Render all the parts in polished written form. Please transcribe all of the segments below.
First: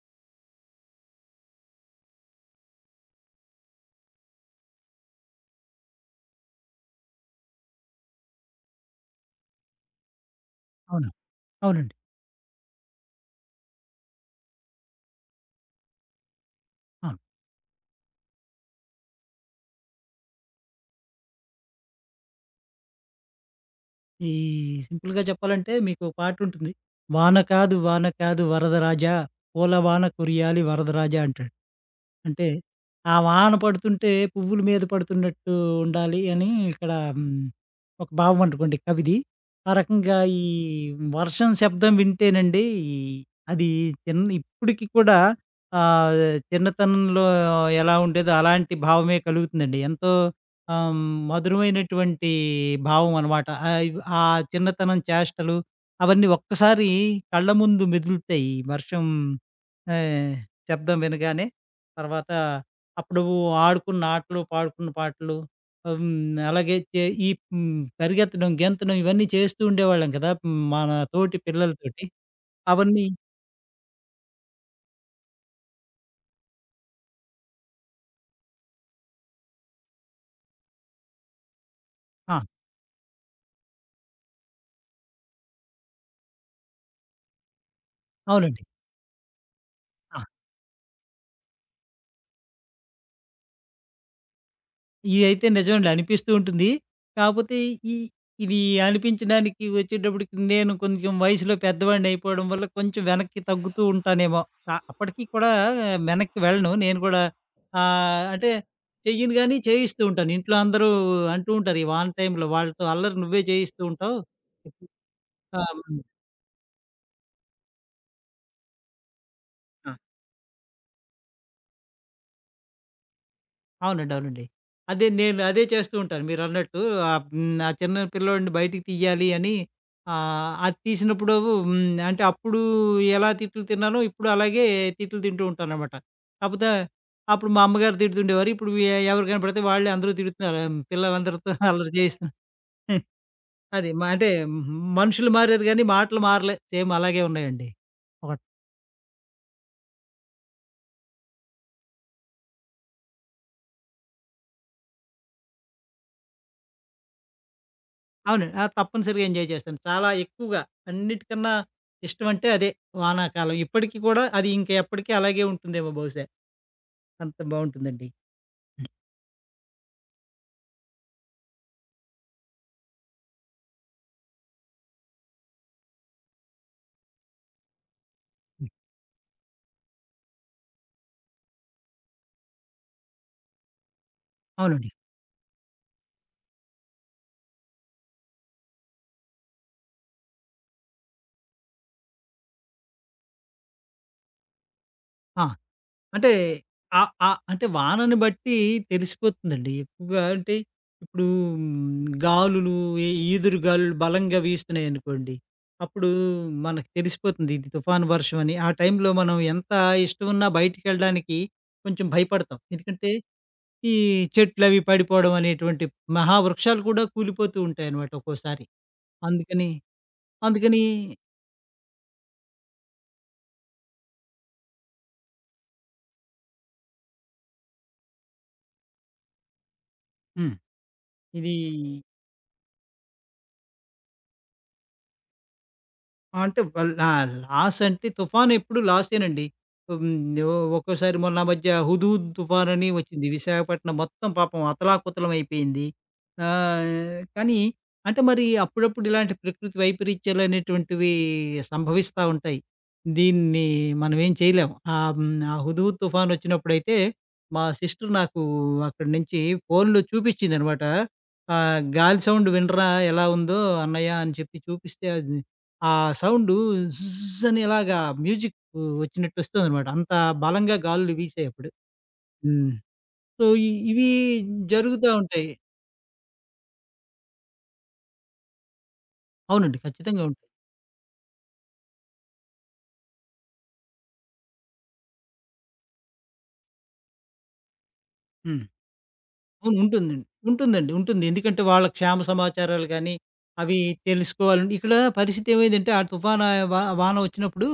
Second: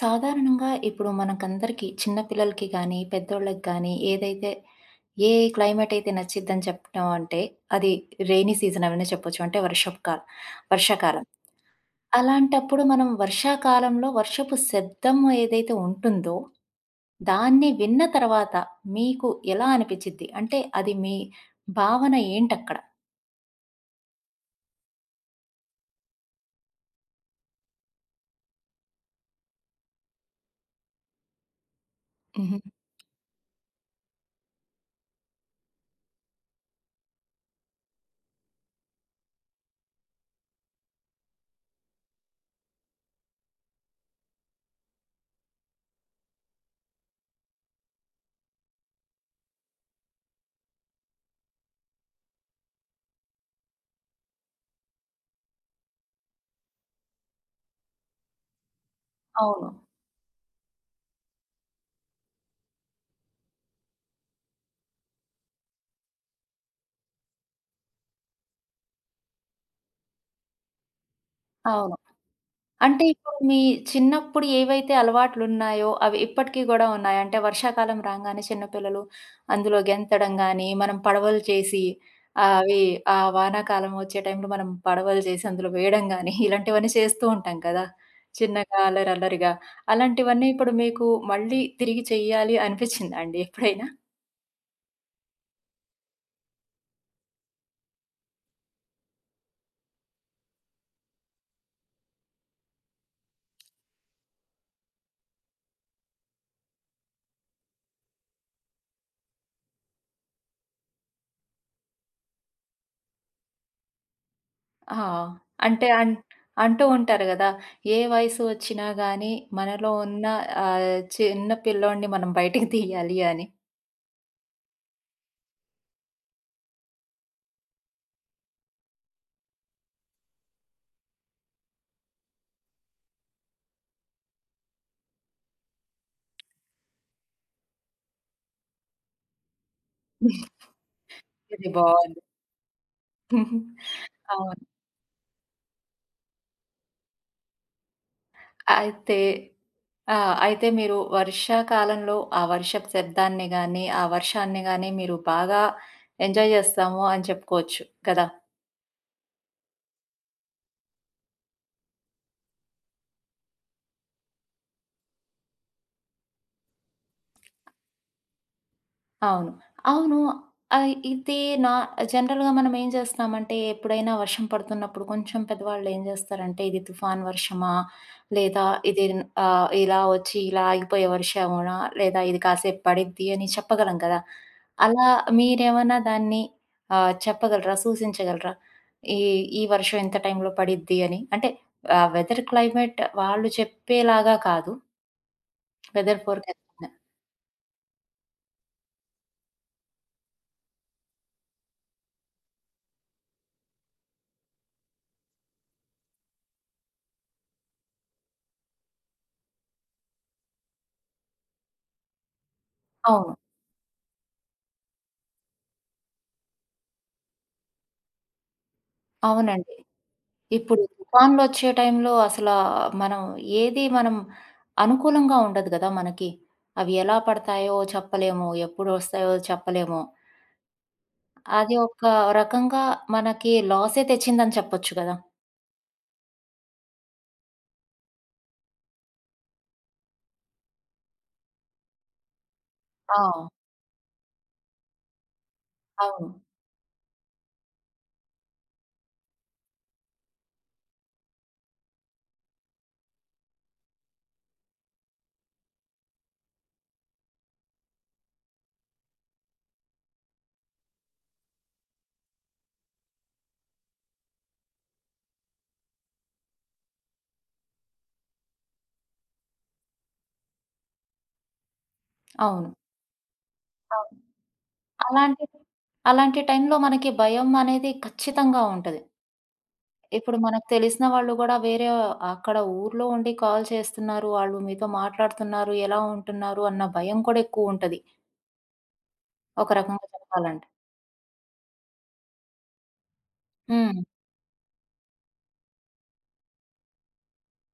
సాధారణంగా ఇప్పుడు మనకందరికీ చిన్న పిల్లలకి గానీ, పెద్దోళ్ళకి గానీ ఏదైతే ఏ క్లైమేట్ అయితే నచ్చిద్దని చెప్పడం అంటే అది రెయినీ సీజన్ అవనే చెప్పొచ్చు. అంటే వర్షపు కాల అవును. వర్షాకాలం. అవునండి. అలాంటప్పుడు మనం వర్షాకాలంలో వర్షపు శబ్దం ఏదైతే ఉంటుందో, అవును. దాన్ని విన్న తర్వాత మీకు ఎలా అనిపిచ్చిద్ది? అంటే అది మీ భావన ఏంటక్కడ? ఈ సింపుల్‌గా చెప్పాలంటే మీకు పాటుంటుంది. వాన కాదు, వాన కాదు వరదరాజా, పూల వాన కురియాలి వరదరాజా అంటాడు. అంటే హుహు. ఆ వాన పడుతుంటే పువ్వుల మీద పడుతున్నట్టు ఉండాలి అని ఇక్కడ హ్మ్, ఒక భావం అనుకోండి కవిది. ఆ రకంగా ఈ వర్షం శబ్దం వింటేనండి ఈ అది చిన్న ఇప్పటికి కూడా ఆహ్, చిన్నతనంలో ఎలా ఉండేదో అలాంటి భావమే కలుగుతుందండి. ఎంతో ఆహ్, హ్మ్. మధురమైనటువంటి భావం అనమాట. ఆహ్, ఇవ్ ఆ చిన్నతనం చేష్టలు అవన్నీ ఒక్కసారి కళ్ళ ముందు మెదులుతాయి. ఈ వర్షం అవును. ఆహ్, శబ్దం వినగానే. తర్వాత అప్పుడు ఆడుకున్న ఆటలు, పాడుకున్న పాటలు. ఆహ్, హ్మ్. అలాగే చే ఈ హ్మ్. పరిగెత్తడం, గెంతడం ఇవన్నీ చేస్తూ ఉండేవాళ్ళం కదా! మన తోటి అవును. పిల్లలతోటి. అంటే అవన్నీ. ఇప్పుడు మీ చిన్నప్పుడు ఏవైతే అలవాట్లున్నాయో, అవి ఇప్పటికి గూడా ఉన్నాయా? అంటే వర్షాకాలం రాంగానే చిన్న పిల్లలు అందులో గెంతడం గానీ, మనం పడవలు చేసి ఆ! ఆహ్, అవి ఆ వానాకాలం వచ్చే టైంలో మనం పడవలు చేసి అందులో వేయడం గానీ, ఇలాంటివన్నీ చేస్తూ ఉంటాం కదా! అవునండి. చిన్నగా అల్లరిగా. ఆ! అలాంటివన్నీ ఇప్పుడు మీకు మళ్ళీ తిరిగి చెయ్యాలి అనిపిచ్చిందా అండి ఎప్పుడైనా? ఇదైతే నిజమండి, అనిపిస్తూ ఉంటుంది. కాపోతే ఈ ఇది అనిపించడానికి వచ్చేటప్పటికి నేను కొంచెం వయసులో పెద్దవాడినయిపోవడం వల్ల కొంచెం వెనక్కి తగ్గుతూ ఉంటానేమో! అప్పటికి కూడా వెనక్కి వెళ్ళను. నేను కూడా అంటే చెయ్యను గానీ చేయిస్తూ ఉంటాను. ఇంట్లో అందరూ అంటూ ఉంటారు, ఈ వాన టైంలో వాళ్ళతో అల్లరి నువ్వే చేయిస్తూ ఉంటావు. ఆ! ఆ! అంటే హ్మ్. అంటూ ఉంటారు గదా! ఏ వయసు వచ్చినా గానీ మనలో ఉన్న ఆహ్, చిన్న పిల్లోడిని మనం బయటికి తీయాలి అని. అవునండి, అవునండి. అదే, నేను అదే చేస్తూ ఉంటాను మీరన్నట్టు. ఆహ్, హ్మ్. ఆ చిన్న పిల్లోడిని బయటికి తీయాలి అని. అది తీసినప్పుడు హ్మ్. అంటే అప్పుడు ఎలా తిట్లు తిన్నానో ఇప్పుడు అలాగే తిట్లు తింటూ ఉంటాననమాట. కాపోతే అప్పుడు మా అమ్మగారు తిడుతుండేవారు. ఇప్పుడు ఎవరు కనపడితే వాళ్ళే, అందరూ తిడుతున్నారు. ఆ, పిల్లలందరితో ఇది అల్లరి బావుంది. చేయిస్తు అది. అవును. మనుషులు మారారు గానీ మాటలు మారలే. సేమ్ అలాగే ఉన్నాయండి. ఒక అయితే ఆ! అయితే మీరు వర్షాకాలంలో ఆ వర్షపు శబ్దాన్ని గానీ, ఆ వర్షాన్ని గానీ మీరు బాగా ఎంజాయ్ జేస్తాము అని చెప్పుకోవచ్చు కదా! అవును. ఆ! తప్పనిసరిగా ఎంజాయ్ చేస్తాను. చాలా ఎక్కువగా అన్నిటికన్నా ఇష్టం అంటే అదే, వానాకాలం. ఇప్పటికి కూడా అది ఇంక ఎప్పటికి అలాగే ఉంటుందేమో బహుశా! అంత బావుంటుందండి. అవును. అవును. ఆహ్, ఇది నా జనరల్‌గా మనం ఏం చేస్తామంటే, ఎప్పుడైనా వర్షం పడుతున్నప్పుడు కొంచెం పెద్దవాళ్ళు ఏం చేస్తారంటే, ఇది తుఫాన్ వర్షమా? లేదా హుహు. ఇది ఇలా వచ్చి ఇలా ఆగిపోయే వర్షమా? లేదా ఇది కాసేపు పడిద్ది అని చెప్పగలం కదా! అవునండి. అలా మీరేమన్నా దాన్ని చెప్పగలరా? సూచించగలరా? ఈ ఈ వర్షం ఇంత టైంలో పడిద్ది అని. అంటే వెదర్ క్లైమేట్ వాళ్ళు చెప్పేలాగా కాదు. ఆ! వెదర్ అంటే ఫోర్‌కాస్ట్. ఆహ్, ఆహ్, అంటే వానను బట్టి తెలిసిపోతుందండి. ఎక్కువగా అంటే ఇప్పుడు గాలులు ఈదురు గాలులు బలంగా వీస్తున్నాయనుకోండి. అప్పుడు మనకు తెలిసిపోతుంది, ఇది తుఫాను వర్షం అని. ఆ టైంలో మనం ఎంత ఇష్టమున్నా బయటికెళ్ళడానికి కొంచెం భయపడతాం. ఎందుకంటే అవును. ఈ చెట్లవి పడిపోవడం అనేటువంటి మహావృక్షాలు కూడా కూలిపోతూ ఉంటాయన్నమాట ఒక్కోసారి. అందుకని అవునండి. ఇప్పుడు అందుకని తుఫాన్‌లొచ్చే టైంలో అసలా మనం ఏది మనం అనుకూలంగా ఉండదు గదా! మనకి. అవి ఎలా పడతాయో చెప్పలేము. ఎప్పుడొస్తాయో చెప్పలేము. హ్మ్. ఇది అది ఒక రకంగా మనకి లాసే తెచ్చిందని చెప్పొచ్చు గదా! ఆ! అంటే వల్ లా లాస్ అంటే తుఫాన్ ఎప్పుడు లాసేనండి. హ్మ్. ఒక్కోసారి మొన్న ఆ మధ్య హుదూద్ తుఫాన్ అని వచ్చింది. ఆ! విశాఖపట్నం మొత్తం పాపం అతలాకుతలం అయిపోయింది. అవును. కానీ అంటే, మరి అప్పుడప్పుడు ఇలాంటి ప్రకృతి వైపరీత్యాలు అనేటువంటివి సంభవిస్తా ఉంటాయి. దీన్ని మనం ఏం చేయలేం. ఆహ్, హ్మ్. ఆ హుదూద్ తుఫాన్ వచ్చినప్పుడైతే మా సిస్టర్ నాకు అక్కడి నుంచి ఫోన్‌లో చూపించిందనమాట. గాలి సౌండ్ వినరా ఎలా ఉందో అన్నయ్య అని చెప్పి చూపిస్తే, అది ఆ సౌండు జ్జ్ అని ఇలాగా మ్యూజిక్ వచ్చినట్టు వస్తుందనమాట. అంత బలంగా గాలులు వీసాయి అప్పుడు. అవును. హ్మ్. సో, ఇవి అవును. జరుగుతా అలాంటి ఉంటాయి. అలాంటి టైంలో మనకి భయం అనేది ఖచ్చితంగా ఉంటది. అవునండి, ఖచ్చితంగా ఇప్పుడు ఉంటాయి. మనకు తెలిసిన వాళ్ళు గూడా వేరే అక్కడ ఊర్లో ఉండి కాల్ చేస్తున్నారు. వాళ్ళు మీతో మాట్లాడుతున్నారు. ఎలా ఉంటున్నారు అన్న భయం కూడా ఎక్కువుంటది. హ్మ్. ఒక అవును, రకంగా ఉంటుందండి. చెప్పాలంటే. ఉంటుంది. ఎందుకంటే వాళ్ళ క్షేమ సమాచారాలు గానీ, అవి హ్మ్. తెలుసుకోవాలండి. ఇక్కడ పరిస్థితి ఏమైందంటే, ఆ తుఫాను ఆహ్, వా వాన వచ్చినప్పుడు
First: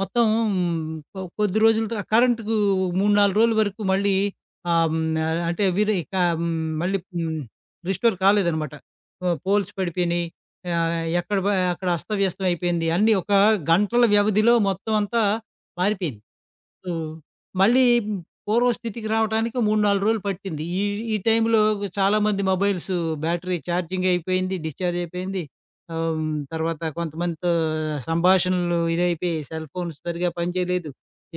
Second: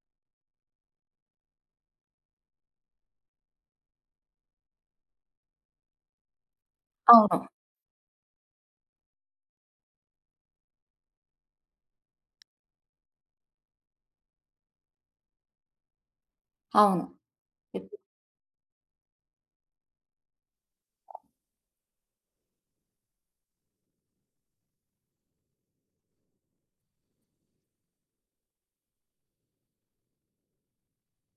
మొత్తం కొద్ది రోజులతో కరెంట్‌కు 3, 4 రోజుల వరకు మళ్ళీ ఆహ్, హ్మ్. అంటే వీరు ఇక హ్మ్. మళ్ళీ హ్మ్. అవును. రిస్టోర్ కాలేదనమాట. పోల్స్ పడిపోయినియి. ఆహ్, ఎక్కడ ప అక్కడ అస్తవ్యస్తం అయిపోయింది. అన్నీ ఒక గంటల వ్యవధిలో మొత్తం అంతా మారిపోయింది. అవును. హ్మ్. మళ్ళీ ఇప్పుడు పూర్వ స్థితికి రావటానికి 3, 4 రోజులు పట్టింది. ఈ ఈ టైంలో చాలామంది మొబైల్స్ బ్యాటరీ ఛార్జింగ్ అయిపోయింది, డిశ్చార్జ్ అయిపోయింది. ఆహ్, హ్మ్. తర్వాత కొంతమందితో సంభాషణలు ఇదైపోయి సెల్ ఫోన్స్ సరిగ్గా పనిచేయలేదు.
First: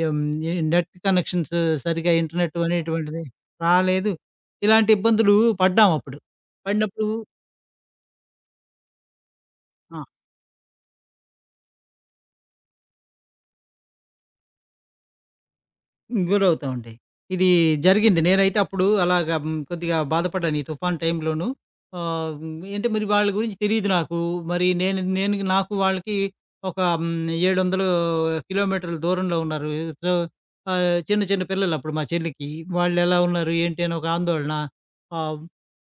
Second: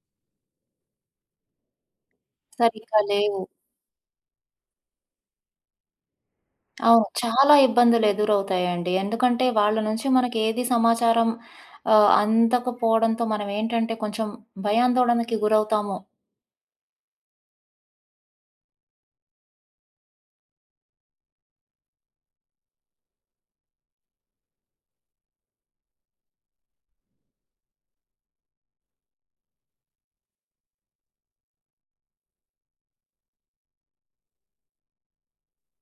ఎం ఈ నెట్ కనెక్షన్స్ సరిగ్గా, ఇంటర్నెట్ సరిగ్గా అనేటువంటిది లేవు. రాలేదు. ఇలాంటి ఇబ్బందులు పడ్డామప్పుడు. అవును. పడినప్పుడు చాలా ఇబ్బందులు ఎదురవుతాయండి. ఎందుకంటే వాళ్ళ నుంచి మనకేది సమాచారం అందకపోవడంతో మనమేంటంటే కొంచెం భయాందోళనకి గురవుతాము. గురవుతా ఉంటాయి. ఇది జరిగింది. నేనైతే అప్పుడు అలాగా కొద్దిగా బాధపడ్డాను, ఈ తుఫాను టైంలోను. అంటే మరి వాళ్ళ గురించి తెలీదు నాకు. మరి నేను నేను నాకు వాళ్ళకి ఒక 700 కిలోమీటర్ల దూరంలో ఉన్నారు. సో, చిన్న చిన్న పిల్లలు అప్పుడు మా చెల్లికి. వాళ్ళెలా ఉన్నారు, ఏంటి అని ఒక ఆందోళన. ఆహ్,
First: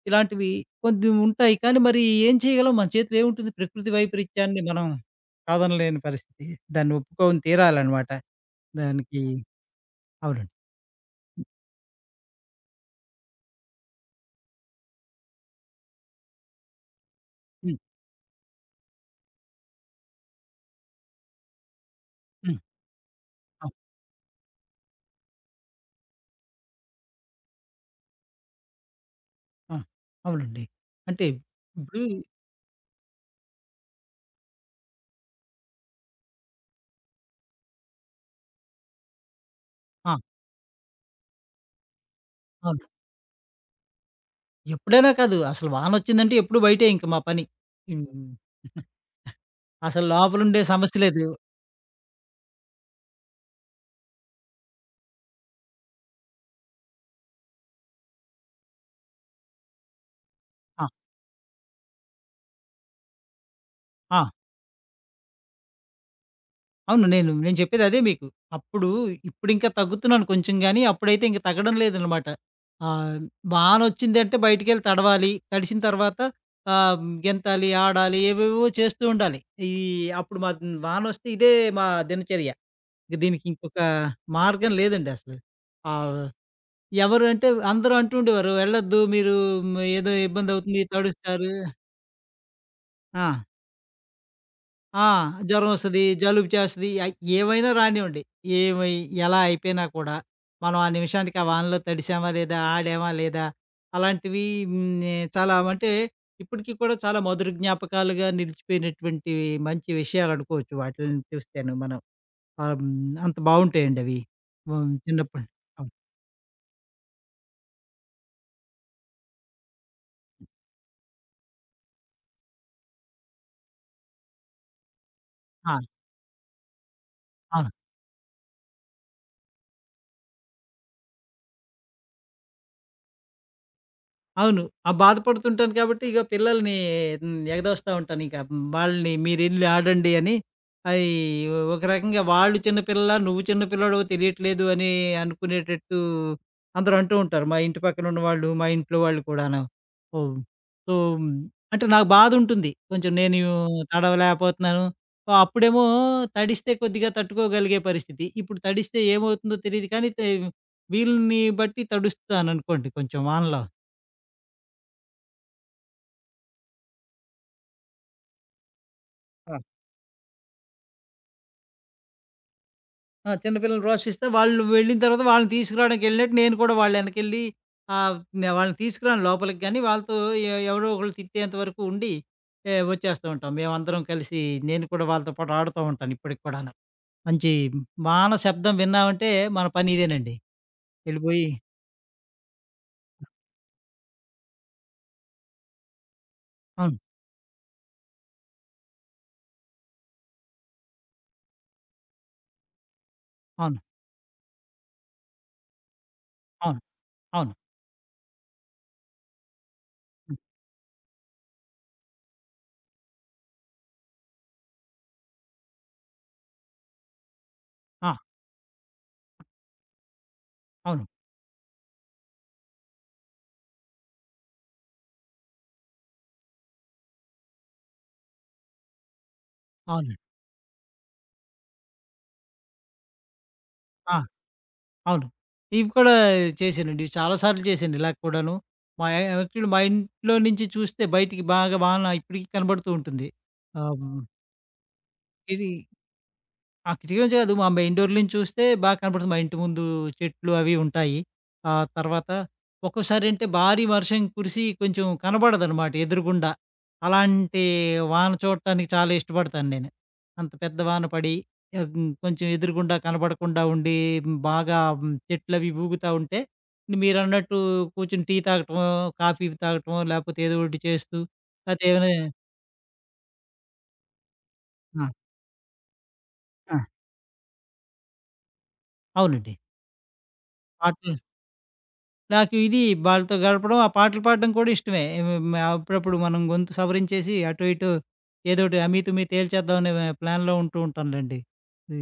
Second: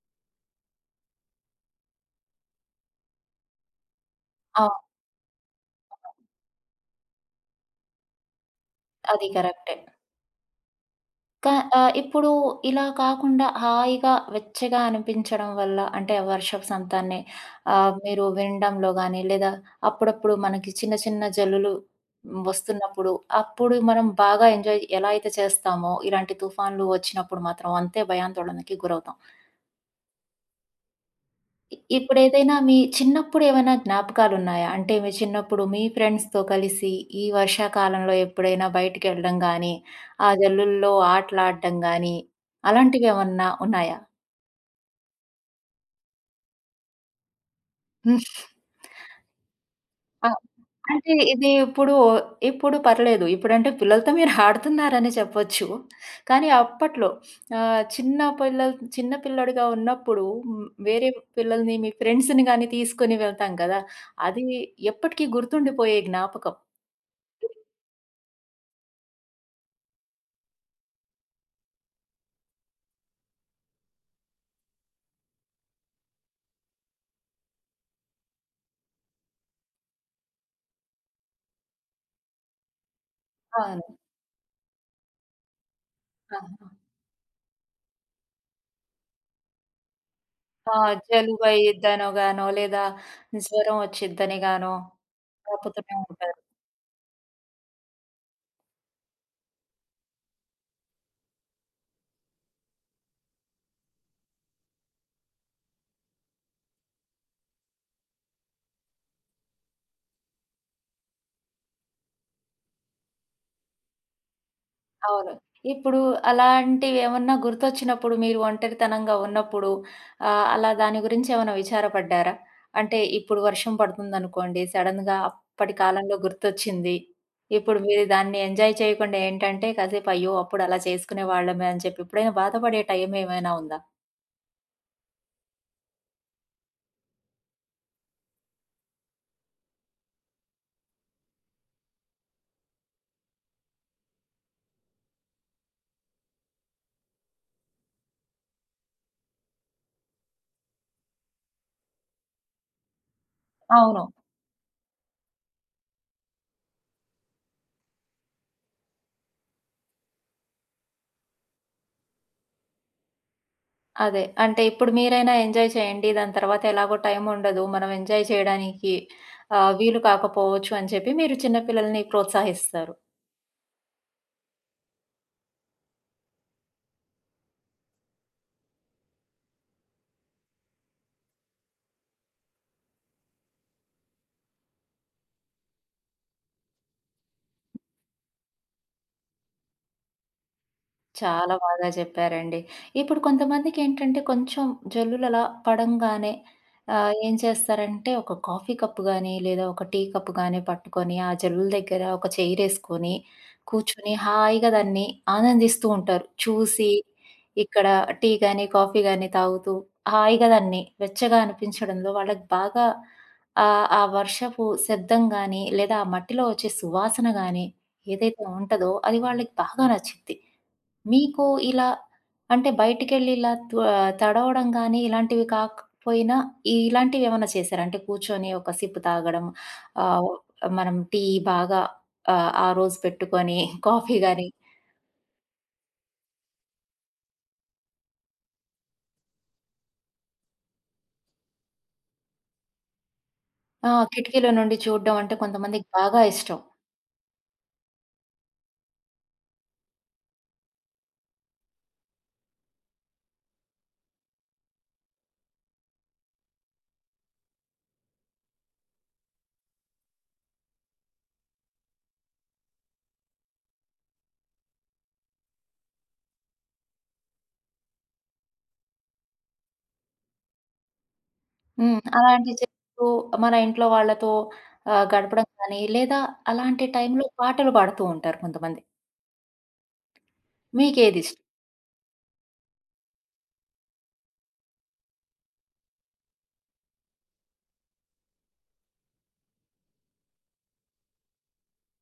ఇలాంటివి కొన్ని ఉంటాయి. కానీ మరి ఏం చేయగలం? మన చేతిలో ఏముంటుంది? ప్రకృతి వైపరీత్యాన్ని అవును. మనం కాదనలేని పరిస్థితి. దాన్ని ఒప్పుకొని తీరాలనమాట. దానికి అది కరెక్టే. అవును. క ఇప్పుడు ఇలా కాకుండా హాయిగా, వెచ్చగా అనిపించడం వల్ల అంటే ఆ వర్షపు సంతాన్ని హ్మ్. మీరు వినడంలో గాని, లేదా అప్పుడప్పుడు మనకి చిన్న చిన్న జల్లులు హ్మ్. వస్తున్నప్పుడు, ఆ! అప్పుడు మనం బాగా ఎంజాయ్ ఎలా అయితే చేస్తామో, ఇలాంటి తుఫాన్లు వచ్చినప్పుడు మాత్రం అంతే భయాందోళనకి గురవుతాం. ఆ! అవునండి. అంటే ఇ ఇప్పుడు ఇప్పుడేదైనా మీ చిన్నప్పుడేమైనా జ్ఞాపకాలున్నాయా? అంటే మీ చిన్నప్పుడు మీ ఫ్రెండ్స్‌తో కలిసి ఈ వర్షాకాలంలో ఎప్పుడైనా బయటికెళ్ళడం గానీ, ఆ! ఆ జల్లుల్లో ఆటలాడడం గానీ, అవును. అలాంటివేమన్నా ఉన్నాయా? ఎప్పుడైనా కాదు, అసలు వానొచ్చిందంటే ఎప్పుడు బయటే ఇంక మా పని. హ్మ్. హ్మ్. అసలు ఆ! లోపలుండే సమస్య అంటే లేదు. ఇప్పుడు పర్లేదు. ఇప్పుడంటే పిల్లలతో మీరు ఆడుతున్నారనే చెప్పొచ్చు. కానీ అప్పట్లో చిన్న పిల్లోడిగా ఉన్నప్పుడు ఆ! వేరే పిల్లల్ని మీ ఫ్రెండ్స్‌ని గానీ తీసుకొని వెళ్తాం కదా! ఆ! అది ఎప్పటికీ గుర్తుండిపోయే జ్ఞాపకం. అవును. నేను నేను చెప్పేదదే మీకు. అప్పుడు ఇప్పుడింకా తగ్గుతున్నాను కొంచెం గానీ, అప్పుడైతే ఇంక తగ్గడం లేదనమాట. ఆహ్, వానొచ్చిందంటే బయటికెళ్ళి తడవాలి. తడిసిన తర్వాత గెంతాలి, ఆడాలి, ఏవేవో చేస్తూ ఉండాలి. ఈ అప్పుడు మా వానొస్తే ఇదే మా దినచర్య. ఇంక దీనికి ఇంకొక అవును. మార్గం లేదండి అసలు. ఆహ్, ఆహా! ఎవరు అంటే అందరూ అంటూ ఉండేవారు, "వెళ్ళొద్దు మీరు, ఏదో ఆ! ఇబ్బందవుతుంది, జలుబు తడుస్తారు." అయిద్దనో గానో, లేదా ఆ! జ్వరం వచ్చిద్దని గానో ఆ! జ్వరం కప్పుతూనే వస్తది, ఉంటారు. జలుబు చేస్తది. ఏమైనా రానివ్వండి. ఏమై ఎలా అయిపోయినా కూడా, మనం ఆ నిమిషానికి ఆ వానలో తడిసామా లేదా, ఆడామా లేదా, అలాంటివి చాలా అంటే ఇప్పటికి కూడా చాలా మధుర జ్ఞాపకాలుగా నిలిచిపోయినటువంటి మంచి విషయాలు అనుకోవచ్చు, వాటిల్ని చూస్తేను మనం. అంత బావుంటాయండి అవి. అవును. చిన్నప్పుడు. ఇప్పుడు అలాంటివేమన్నా గుర్తొచ్చినప్పుడు మీరు ఒంటరితనంగా ఉన్నప్పుడు అలా దాని గురించి ఏమైనా విచారపడ్డారా? అంటే ఇప్పుడు వర్షం పడుతుందనుకోండి, సడెన్‌గా అప్పటి ఆ! కాలంలో గుర్తొచ్చింది. ఆ! ఇప్పుడు మీరు దాన్ని ఎంజాయ్ చేయకుండా ఏంటంటే కాసేపు అయ్యో! అప్పుడు అలా చేసుకునేవాళ్ళమే అని చెప్పి ఎప్పుడైనా బాధపడే టైం ఏమైనా ఉందా? అవును. ఆ! బాధపడుతుంటాను కాబట్టి, ఇగ పిల్లల్ని ఎగదోస్తా ఉంటానిక, వాళ్ళని మీరెళ్లి ఆడండి అని. అయి ఒక రకంగా, వాళ్ళు చిన్న పిల్లలా, నువ్వు చిన్న పిల్లోడివో తెలియట్లేదు అని అనుకునేటట్టు అందరూ అంటూ ఉంటారు. మా ఇంటి పక్కనున్న వాళ్ళు, మా ఇంట్లో వాళ్ళు కూడాను. హ్మ్. సో, అంటే నాకు బాధుంటుంది, కొంచెం నేను అవును. తడవలేకపోతున్నాను. సో అప్పుడేమో తడిస్తే కొద్దిగా తట్టుకోగలిగే పరిస్థితి. ఇప్పుడు తడిస్తే ఏమవుతుందో తెలీదు కానీ, వీలుని బట్టి తడుస్తాననుకోండి కొంచెం వానలో. అదే. అంటే ఇప్పుడు మీరైనా ఎంజాయ్ చేయండి. దాని తర్వాత ఎలాగో టైం ఉండదు. మనం ఎంజాయ్ చేయడానికి వీలు కాకపోవచ్చు అని చెప్పి మీరు చిన్న పిల్లల్ని ప్రోత్సహిస్తారు. ఆ! చిన్న పిల్లలు రోషిస్తే వాళ్ళు వెళ్ళిన తర్వాత వాళ్ళని తీసుకురావడానికి వెళ్ళినట్టు, నేను కూడా వాళ్ళ ఎనకెళ్ళి ఆహ్, నే వాళ్ళని తీసుకురాను లోపలికి గానీ, వాళ్ళతో ఎవరో ఒకళ్ళు తిట్టేంత వరకు ఉండి వచ్చేస్తూ ఉంటాం. మేమందరం కలిసి, నేను కూడా వాళ్ళతో పాటు ఆడుతూ ఉంటాను ఇప్పటికి కూడాను. మంచి వాన శబ్దం విన్నామంటే మన పని ఇదేనండి, వెళ్ళిపోయి. చాలా బాగా చెప్పారండి. ఇప్పుడు కొంతమందికేంటంటే కొంచెం జల్లులు అలా పడంగానే అవును, ఏం చేస్తారంటే ఒక కాఫీ కప్ గానీ, లేదా ఒక టీ కప్ గానీ పట్టుకొని ఆ జల్లుల దగ్గర ఒక చైరేసుకొని అవును, కూర్చొని హాయిగా దాన్ని ఆనందిస్తూ ఉంటారు. అవును, చూసి అవును. ఇక్కడ టీ గానీ, కాఫీ గానీ తాగుతూ హ్మ్. హాయిగా దాన్ని వెచ్చగా అనిపించడంలో వాళ్ళకి బాగా ఆ వర్షపు శబ్దం గానీ, లేదా ఆ మట్టిలో వచ్చే సువాసన గానీ ఆ! ఏదైతే ఉంటదో అది వాళ్ళకి బాగా నచ్చిద్ది. అవును, మీకు ఇలా అంటే బయటికెళ్ళి ఇలా తడవడం గానీ, ఇలాంటివి కాకపోయినా ఇలాంటివేమన్నా చేశారా? అంటే కూర్చొని ఒక సిప్ తాగడం, అవును, అవును. ఆహ్, మనం టీ బాగా ఆ రోజు పెట్టుకొని ఆ! కాఫీ గానీ అవును. ఇవి కూడా చేశానండి. చాలా సార్లు చేశాను ఇలా కూడాను. మా యా యాక్చువల్లీ మా ఇంట్లో నుంచి చూస్తే బయటికి బాగా వాన ఇప్పటికి కనబడుతూ ఉంటుంది. ఆ! ఆహ్, హ్మ్. కిటికీలో నుండి చూడడం అంటే ఇది కొంతమందికి బాగా ఇష్టం. ఆ! కిటికీ నుంచి కాదు. మా మెయిన్ డోర్ నుంచి చూస్తే బాగా కనపడుతుంది. మా ఇంటి ముందు చెట్లు అవి ఉంటాయి. ఆ తర్వాత ఒక్కోసారేంటే భారీ వర్షం కురిసి కొంచెం కనబడదనమాట ఎదురుగుండా. అలాంటి వాన చూడటానికి చాలా ఇష్టపడతాను నేను. అంత పెద్ద వాన పడి కొంచెం ఎదురుగుండా కనబడకుండా ఉండి బాగా చెట్లవి ఊగుతా ఉంటే, మీరన్నట్టు కూర్చొని టీ తాగటమో, కాఫీ తాగటమో, లేకపోతే ఏదో ఒకటి చేస్తూ, లేకపోతే హ్మ్. ఏమైనా. అలాంటివి చేస్తూ మన ఇంట్లో వాళ్ళతో ఆ! గడపడం కానీ, లేదా ఆ! అలాంటి టైంలో పాటలు పాడుతూ ఉంటారు కొంతమంది. అవునండి. పాటలు, మీకేదిష్టం? నాకు ఇది వాళ్ళతో గడపడం, ఆ పాటలు పాడడం కూడా ఇష్టమే. అప్పుడప్పుడు మనం గొంతు సవరించేసి అటు ఇటు ఏదోటి అమీతుమీ తేల్చేద్దాం అనే ప్లాన్‌లో ఉంటూ ఉంటానులెండి. ఈ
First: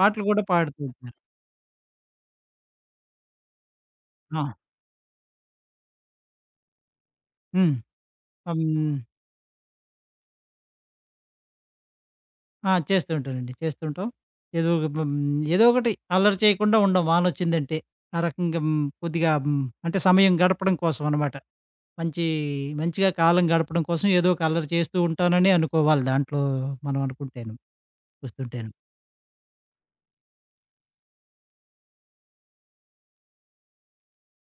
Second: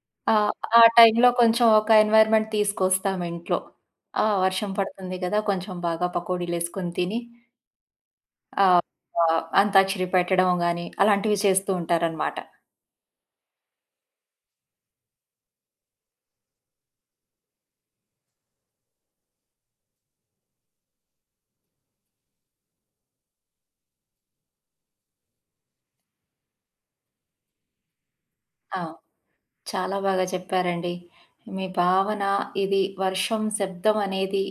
పాటలు ఆ! కూడా ఆ పాడుతూ ఉంటాను. టైంలో కొంచెం ఒక ఎన్వైర్‌మెంట్ తీసుకొస్తాం ఇంట్లో. ఆ! ఆ! వర్షం పడుతుంది గదా! కొంచెం బాగా పకోడీలేసుకొని తిని హ్మ్. ఆహ్, హ్మ్. ఆహ్, అంతాక్షరి పెట్టడం గాని అలాంటివి చేస్తూ ఉంటారనమాట. ఆ! చేస్తూ ఉంటానండి, చేస్తూ ఉంటాం. ఏదో ఒక ఏదో ఒకటి అల్లరి చేయకుండా ఉండం వానొచ్చిందంటే. ఆ రకంగా కొద్దిగా అంటే సమయం గడపడం కోసం అనమాట. మంచి మంచిగా కాలం గడపడం కోసం ఏదో ఒక అల్లరి చేస్తూ ఉంటానని అనుకోవాలి, దాంట్లో మనం అనుకుంటేను, చూస్తుంటేను. ఆ! చాలా బాగా చెప్పారండి. మీ భావన ఇది వర్షం శబ్దం అనేది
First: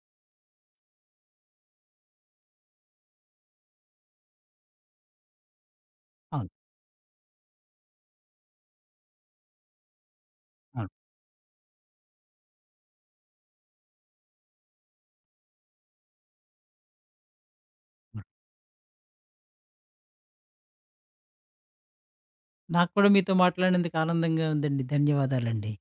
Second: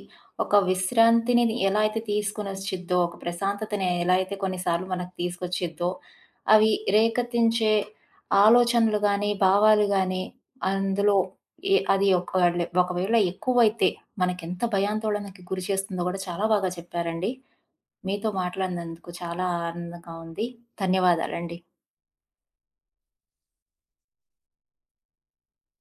ఒక విశ్రాంతిని ఎలా అయితే తీసుకొనొచ్చిద్దో, ఒక ప్రశాంతతని ఎలా అయితే కొన్నిసార్లు మనకు తీసుకొచ్చిద్దో, అవును, అవి రేకెత్తించే ఆలోచనలు గానీ, భావాలు గానీ అవును. అందులో ఎ అది ఒకళ్ళ ఒకవేళ ఎక్కువైతే మనకెంత భయాందోళనకి గురి చేస్తుందో గూడా చాలా బాగా చెప్పారండి. మీతో మాట్లాడినందుకు చాలా ఆనందంగా ఉంది. ధన్యవాదాలండి. నాకు కూడా మీతో మాట్లాడినందుకు ఆనందంగా ఉందండి. ధన్యవాదాలండి.